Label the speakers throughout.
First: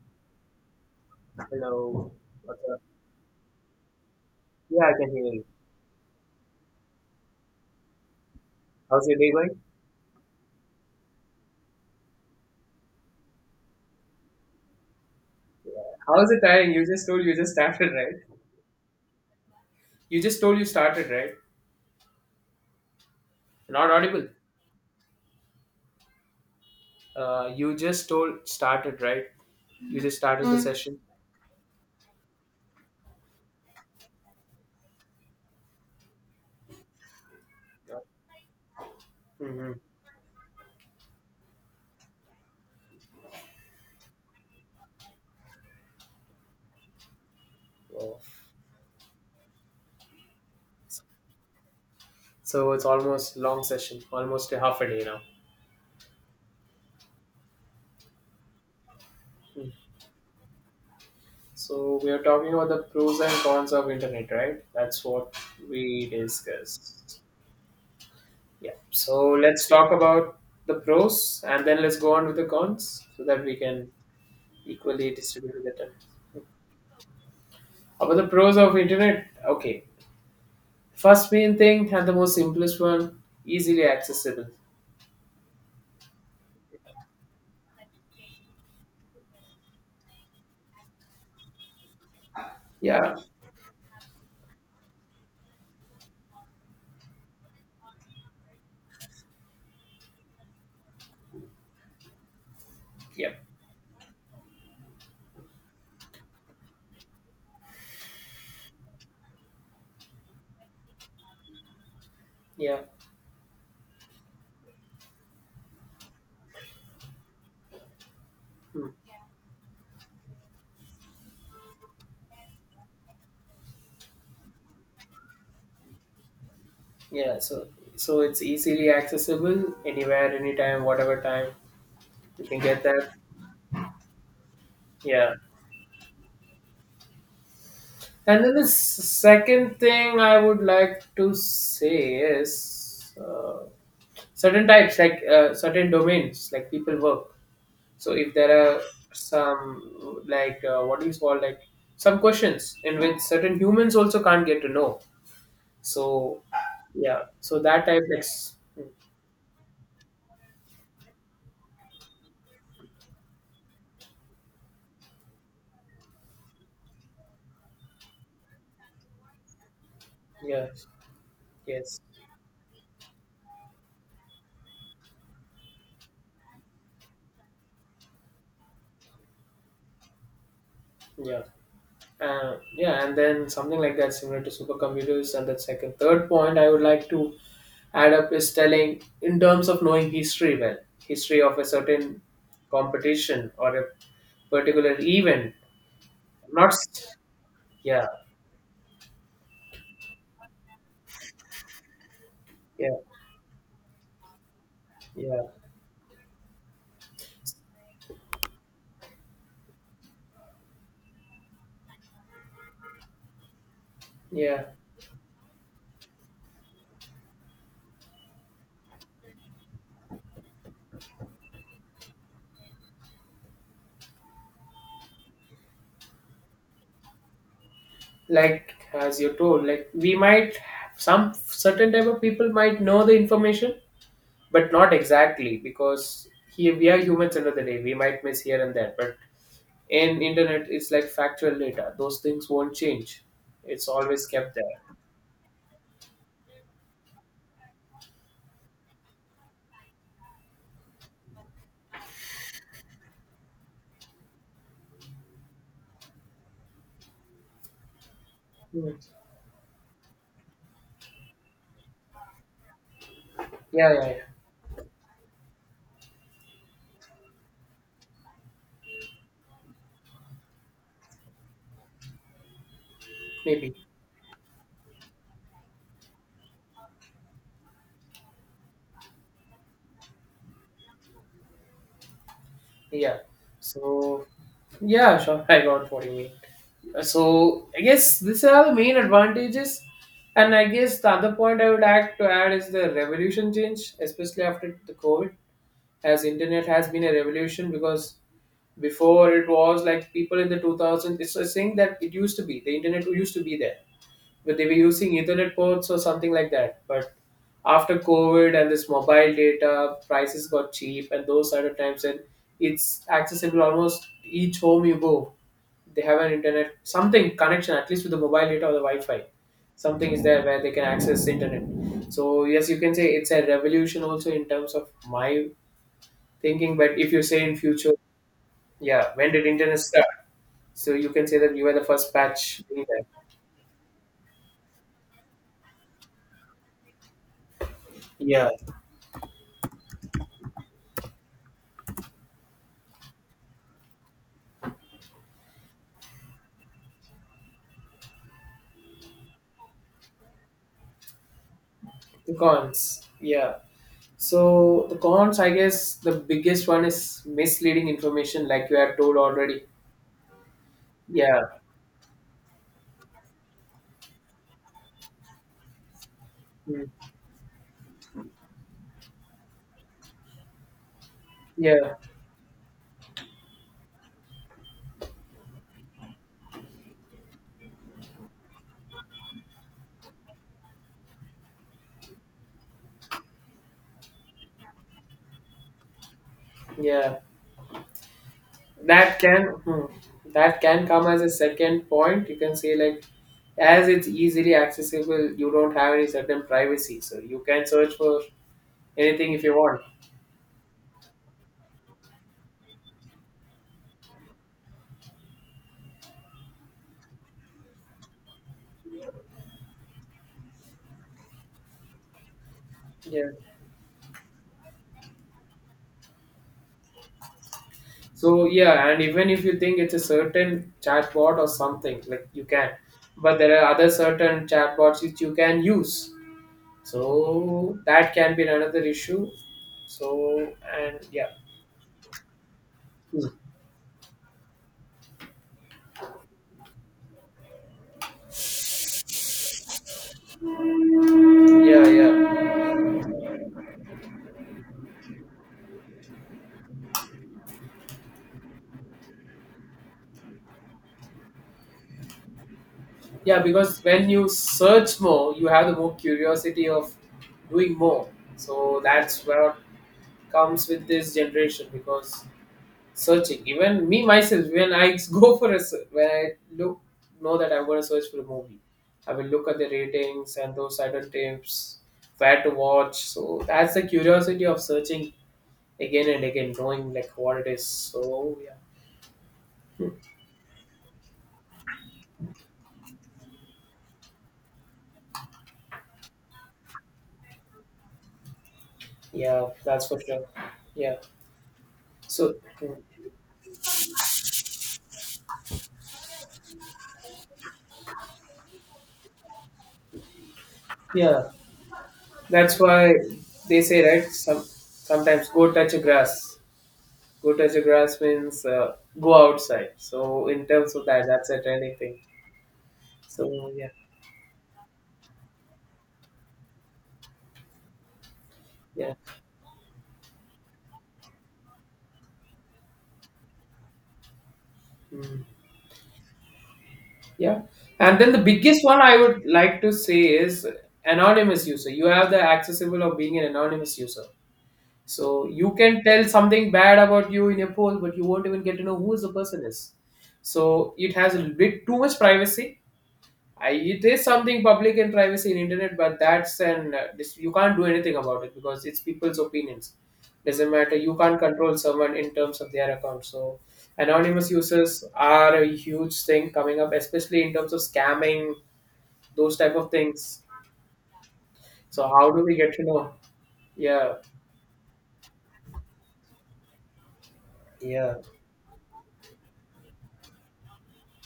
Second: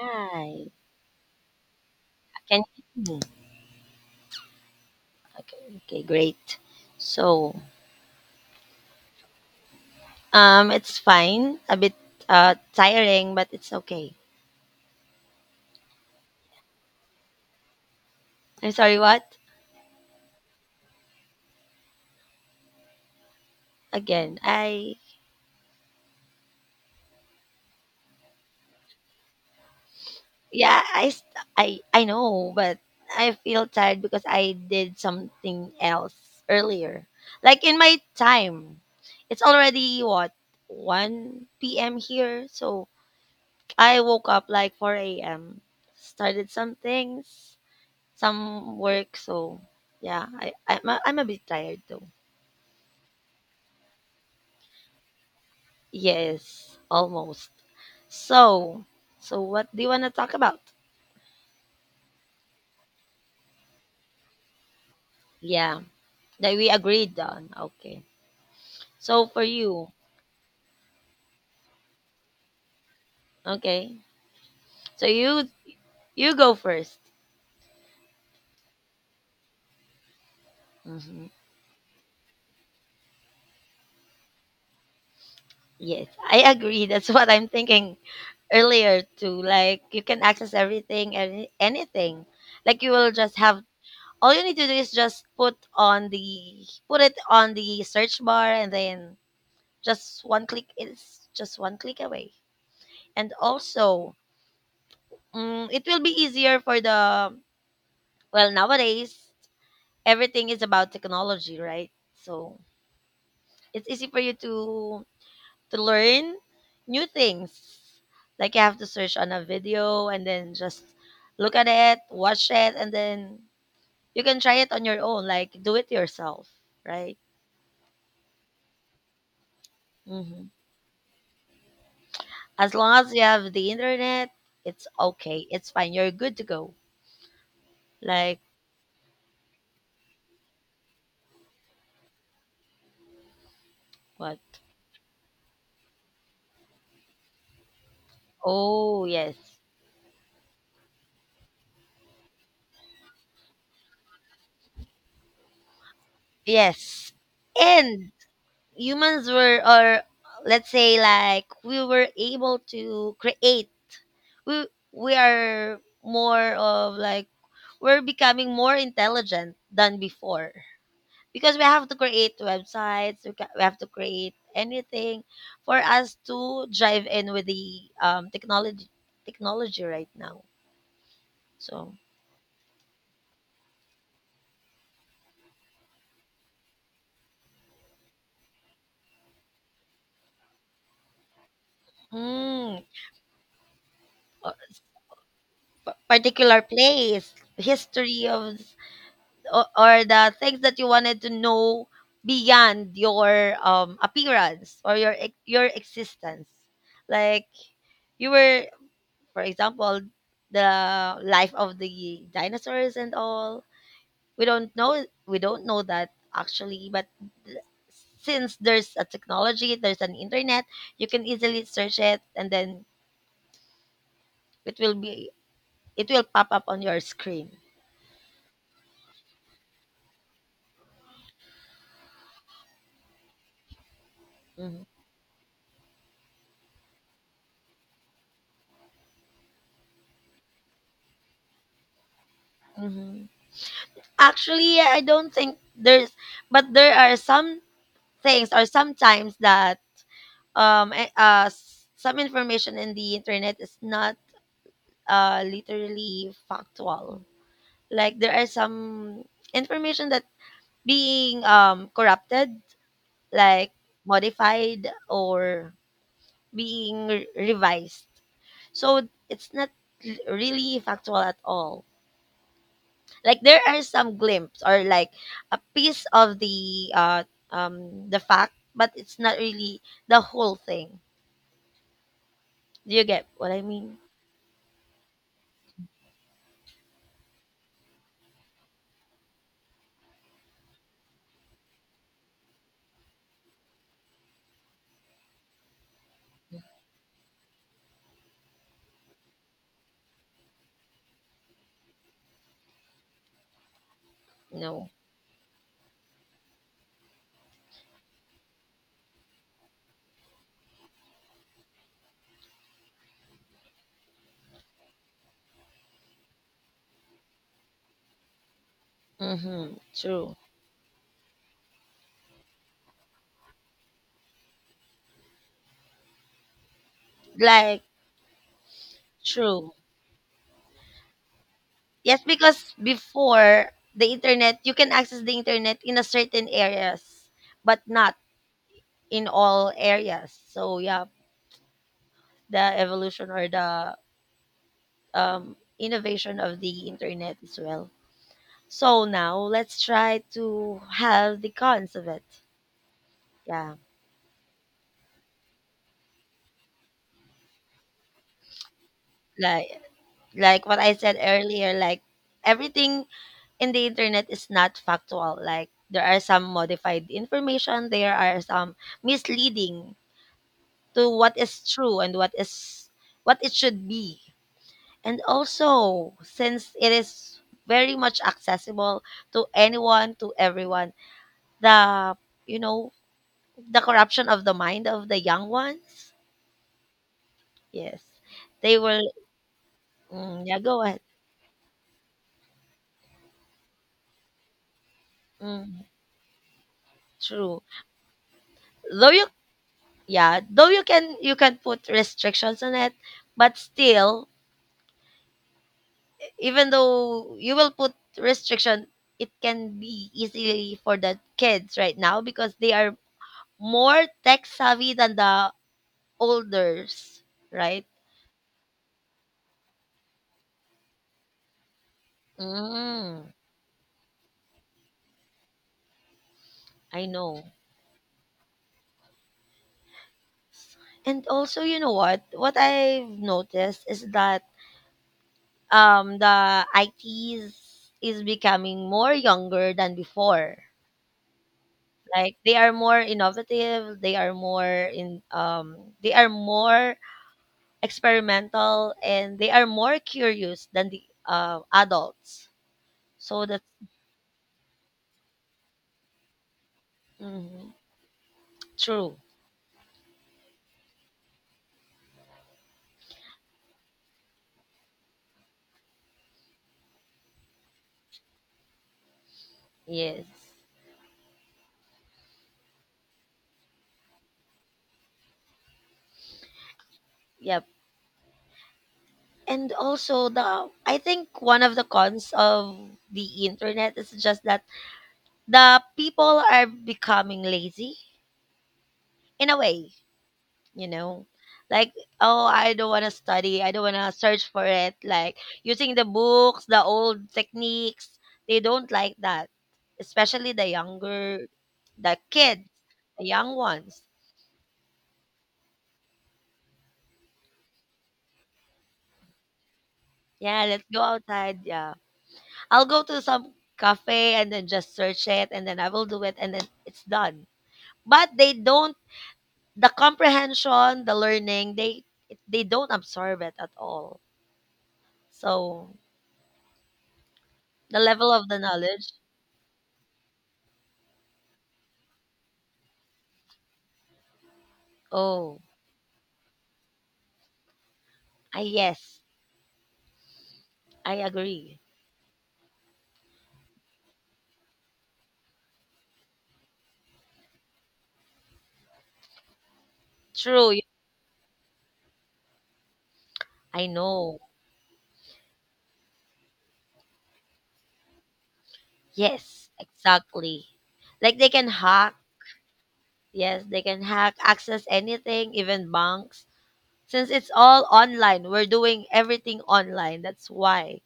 Speaker 1: Hi.
Speaker 2: Hello. What's
Speaker 1: Can
Speaker 2: up?
Speaker 1: you hear me?
Speaker 2: Yeah, I can hear you.
Speaker 1: Okay, okay, great. So,
Speaker 2: How's your day going?
Speaker 1: it's fine. A bit tiring, but it's okay.
Speaker 2: How is it tiring? You just started, right?
Speaker 1: I'm sorry, what?
Speaker 2: You just told you started, right? Not audible.
Speaker 1: Again, I
Speaker 2: You just told started, right? You just started the Mm.
Speaker 1: yeah,
Speaker 2: session.
Speaker 1: I know, but I feel tired because I did something else earlier. Like in my time. It's
Speaker 2: Mm-hmm.
Speaker 1: already what 1 p.m. here, so I woke up like 4 a.m. Started
Speaker 2: Oh.
Speaker 1: some work. So yeah, I'm a bit tired though.
Speaker 2: So it's almost long session, almost a half a day now.
Speaker 1: Yes, almost. So so
Speaker 2: Mm.
Speaker 1: what do you wanna talk about?
Speaker 2: So we are talking about the pros and cons of internet, right? That's what
Speaker 1: Yeah,
Speaker 2: we
Speaker 1: that we agreed
Speaker 2: discussed.
Speaker 1: on. Okay.
Speaker 2: Yeah. So
Speaker 1: So for
Speaker 2: let's
Speaker 1: you,
Speaker 2: talk about the pros and then let's go on with the cons so that we can
Speaker 1: okay. So
Speaker 2: equally
Speaker 1: you
Speaker 2: distributed better.
Speaker 1: you go 1st.
Speaker 2: About the pros of internet, okay.
Speaker 1: Hmm.
Speaker 2: First main thing and the most simplest one, easily accessible.
Speaker 1: Yes, I agree. That's what I'm thinking earlier too. Like you can access everything and anything. Like you will
Speaker 2: Yeah,
Speaker 1: just have all you need to do is just put it on the search bar, and then just one click is just one click away. And
Speaker 2: yeah,
Speaker 1: also, it will be easier for well, nowadays, everything is about technology, right? So
Speaker 2: yeah,
Speaker 1: it's easy for you to learn new things. Like you have to
Speaker 2: hmm,
Speaker 1: search on a video and then just look at it, watch it, and then you can try it on your own, like do it yourself, right?
Speaker 2: yeah. So it's easily accessible anywhere,
Speaker 1: Hmm.
Speaker 2: anytime, whatever time you can
Speaker 1: As
Speaker 2: get
Speaker 1: long
Speaker 2: that.
Speaker 1: as you have the internet, it's
Speaker 2: Yeah.
Speaker 1: okay. It's fine. You're good to go. Like
Speaker 2: And then the second thing I would like to say is
Speaker 1: what?
Speaker 2: certain types, like certain domains, like people work. So if there are
Speaker 1: Oh, yes.
Speaker 2: some like what do you call, like some questions in which certain humans also can't get to know. So
Speaker 1: Yes.
Speaker 2: yeah, so that type
Speaker 1: And
Speaker 2: yeah,
Speaker 1: humans were or let's say, like, we were able to create. We are more of, like, we're becoming more intelligent than before,
Speaker 2: yes,
Speaker 1: because we have to
Speaker 2: yes,
Speaker 1: create websites. We have to create anything for us to drive in with the technology right now,
Speaker 2: yeah.
Speaker 1: so.
Speaker 2: Yeah, and then something like that similar to supercomputers. And the second, third point I would like to add up is telling in terms of knowing history well, history of a certain
Speaker 1: mm,
Speaker 2: competition or a
Speaker 1: a
Speaker 2: particular event.
Speaker 1: particular
Speaker 2: Not s-
Speaker 1: place,
Speaker 2: Yeah,
Speaker 1: history of, or the things that you wanted to know beyond
Speaker 2: yeah,
Speaker 1: your appearance or your
Speaker 2: yeah,
Speaker 1: ex- your existence, like you were, for example, the life of the dinosaurs and all. we
Speaker 2: yeah.
Speaker 1: don't know we don't know that actually, but th- since there's a technology, there's an internet, you can easily search it, and then it will be it will pop up on your screen.
Speaker 2: Like as you told, like we might, some certain type of people might know the information, but
Speaker 1: Mhm.
Speaker 2: not exactly, because here we are humans, end of the day we might miss here and there, but in internet it's like factual data, those things won't change,
Speaker 1: Mhm.
Speaker 2: it's always kept there.
Speaker 1: Actually, I don't think there's, but there are some things, or sometimes that some information in the internet is not literally factual. Like there are
Speaker 2: Hmm.
Speaker 1: some information that being corrupted, like
Speaker 2: Yeah, yeah, yeah,
Speaker 1: modified or being revised, so it's not really factual at all. Like there
Speaker 2: maybe.
Speaker 1: are some glimpse, or like a piece of the the fact, but it's not really the whole thing. Do you
Speaker 2: Yeah.
Speaker 1: get what I mean?
Speaker 2: So, yeah, sure. I got what you mean. So, I guess these are the main advantages. And I guess the other point I would like to add is the revolution change, especially after the COVID, as internet has been a revolution because before it was like people in the 2000s, it's a thing that it used to be. The internet used to be there but they were
Speaker 1: No.
Speaker 2: using Ethernet ports or something like that. But after COVID and this mobile data prices got cheap and those sort of times, and it's accessible almost each home you go. They have an internet something connection at least with the mobile data or the Wi-Fi.
Speaker 1: Mm-hmm.
Speaker 2: Something is
Speaker 1: True.
Speaker 2: there where they can access internet. So yes, you can say it's a revolution also in terms of my thinking. But if you say in
Speaker 1: Like,
Speaker 2: future, yeah, when did
Speaker 1: true.
Speaker 2: internet start? So you can say that you were the first
Speaker 1: Yes,
Speaker 2: batch
Speaker 1: because
Speaker 2: doing that.
Speaker 1: before the internet, you can access the internet in a certain areas, but not
Speaker 2: Yeah,
Speaker 1: in all areas. So yeah, the evolution or the innovation of the internet as well. So now let's try to have the cons of it.
Speaker 2: the cons. Yeah.
Speaker 1: Yeah,
Speaker 2: So the cons, I guess, the biggest one is misleading information, like you have told already.
Speaker 1: like, what I said
Speaker 2: Yeah,
Speaker 1: earlier, like, everything in the internet is not factual. Like there are some
Speaker 2: mm,
Speaker 1: modified information, there are some misleading to what is
Speaker 2: yeah,
Speaker 1: true and what it should be. And also, since it is very much accessible to anyone, to everyone, the you know the corruption of the mind of the young ones.
Speaker 2: yeah.
Speaker 1: Yes, they will.
Speaker 2: That can hmm,
Speaker 1: Mm, yeah,
Speaker 2: that
Speaker 1: go
Speaker 2: can
Speaker 1: ahead.
Speaker 2: come as a second point. You can say like, as it's easily accessible, you don't
Speaker 1: Mm,
Speaker 2: have any certain privacy, so you
Speaker 1: true.
Speaker 2: can search for
Speaker 1: Though you,
Speaker 2: anything if you want.
Speaker 1: yeah, though you can put restrictions on it, but still, even though you will put restriction, it can be easily for the kids right now, because they are
Speaker 2: Yeah.
Speaker 1: more tech savvy than the olders, right?
Speaker 2: So yeah, and even if you think it's a certain chatbot or something, like you can,
Speaker 1: mm,
Speaker 2: but there are other certain chatbots which you can use.
Speaker 1: I know.
Speaker 2: So that can be another issue. So and
Speaker 1: And
Speaker 2: yeah,
Speaker 1: also, you know what I've noticed is that the its is becoming more younger than before.
Speaker 2: yeah,
Speaker 1: Like
Speaker 2: yeah,
Speaker 1: they are more innovative, they are more experimental, and they are more curious than the adults,
Speaker 2: yeah.
Speaker 1: so that's.
Speaker 2: Because when you search more, you have the more curiosity of
Speaker 1: Mhm.
Speaker 2: doing more. So
Speaker 1: True.
Speaker 2: that's what comes with this generation because searching. Even me myself, when I go for a when I look, know that I'm going to search for a movie, I will look at the
Speaker 1: Yes.
Speaker 2: ratings and those certain tips where to watch. So that's the curiosity of searching again and again, knowing like what it
Speaker 1: Yep.
Speaker 2: is. So yeah.
Speaker 1: And
Speaker 2: Hmm.
Speaker 1: also, the I think one of the cons of the internet is just that the people are becoming lazy
Speaker 2: Yeah,
Speaker 1: in a
Speaker 2: that's
Speaker 1: way,
Speaker 2: for sure.
Speaker 1: you
Speaker 2: Yeah.
Speaker 1: know, like,
Speaker 2: So,
Speaker 1: oh, I don't want to study, I don't want to search for it, like, using the books, the old techniques, they don't like that, especially the
Speaker 2: yeah,
Speaker 1: younger, the
Speaker 2: that's
Speaker 1: kids,
Speaker 2: why
Speaker 1: the young
Speaker 2: they say,
Speaker 1: ones.
Speaker 2: right? Some sometimes go touch a grass. Go touch a grass means go outside. So, in
Speaker 1: Yeah,
Speaker 2: terms
Speaker 1: let's
Speaker 2: of
Speaker 1: go
Speaker 2: that, that's a
Speaker 1: outside.
Speaker 2: trending
Speaker 1: Yeah,
Speaker 2: thing.
Speaker 1: I'll go to
Speaker 2: So,
Speaker 1: some
Speaker 2: yeah,
Speaker 1: cafe, and then just search it, and then I will do it, and then it's done. But they
Speaker 2: yeah,
Speaker 1: don't, the comprehension, the learning, they don't absorb it at all,
Speaker 2: mm,
Speaker 1: so.
Speaker 2: yeah. And
Speaker 1: The
Speaker 2: then the
Speaker 1: level of the
Speaker 2: biggest one I
Speaker 1: knowledge.
Speaker 2: would like to say is anonymous user. You have the accessible of being an anonymous user. So you
Speaker 1: Oh.
Speaker 2: can tell something bad about you in a poll, but you won't even get
Speaker 1: Ah,
Speaker 2: to know who is the
Speaker 1: yes,
Speaker 2: person is. So it has
Speaker 1: I
Speaker 2: a bit too
Speaker 1: agree.
Speaker 2: much privacy. I, it is something public and privacy in internet, but that's an this, you can't do anything about it because it's people's opinions. Doesn't
Speaker 1: True,
Speaker 2: matter. You can't control someone in terms of their account. So
Speaker 1: I
Speaker 2: anonymous
Speaker 1: know.
Speaker 2: users are a huge thing coming up, especially in terms of scamming those type
Speaker 1: Yes,
Speaker 2: of things.
Speaker 1: exactly. Like they can
Speaker 2: So how
Speaker 1: hack.
Speaker 2: do we get to know?
Speaker 1: Yes, they
Speaker 2: Yeah,
Speaker 1: can hack, access anything, even banks. Since it's all
Speaker 2: yeah,
Speaker 1: online, we're doing everything online. That's why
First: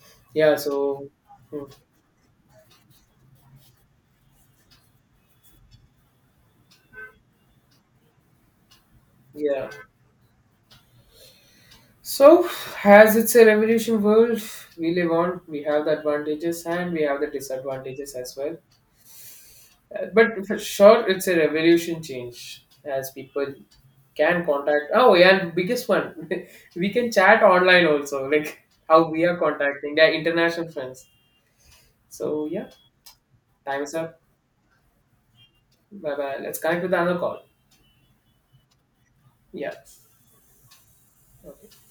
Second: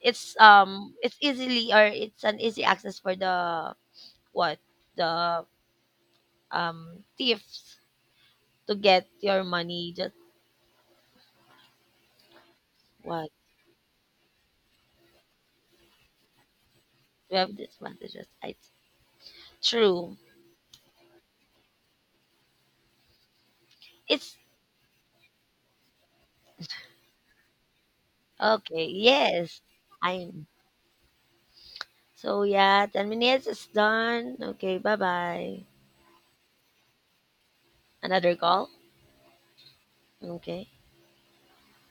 Speaker 1: it's
Speaker 2: yeah.
Speaker 1: um
Speaker 2: So
Speaker 1: it's
Speaker 2: mm,
Speaker 1: easily, or it's an easy access for the, what, the thieves, to get your
Speaker 2: yeah.
Speaker 1: money. Just
Speaker 2: So, as
Speaker 1: what.
Speaker 2: it's a revolution world we live on, we have the advantages and we have the
Speaker 1: We have
Speaker 2: disadvantages
Speaker 1: disadvantages.
Speaker 2: as well.
Speaker 1: I True.
Speaker 2: But for sure, it's a revolution change as people
Speaker 1: It's
Speaker 2: can contact. Oh, yeah, and biggest one, we can chat online also, like
Speaker 1: okay.
Speaker 2: how we are
Speaker 1: Yes,
Speaker 2: contacting their
Speaker 1: I.
Speaker 2: international friends.
Speaker 1: So
Speaker 2: So, yeah,
Speaker 1: yeah, 10 minutes is
Speaker 2: time is up.
Speaker 1: done. Okay, bye bye.
Speaker 2: Bye bye. Let's connect with another call.
Speaker 1: Another call?
Speaker 2: Yeah.
Speaker 1: Okay.
Speaker 2: Okay.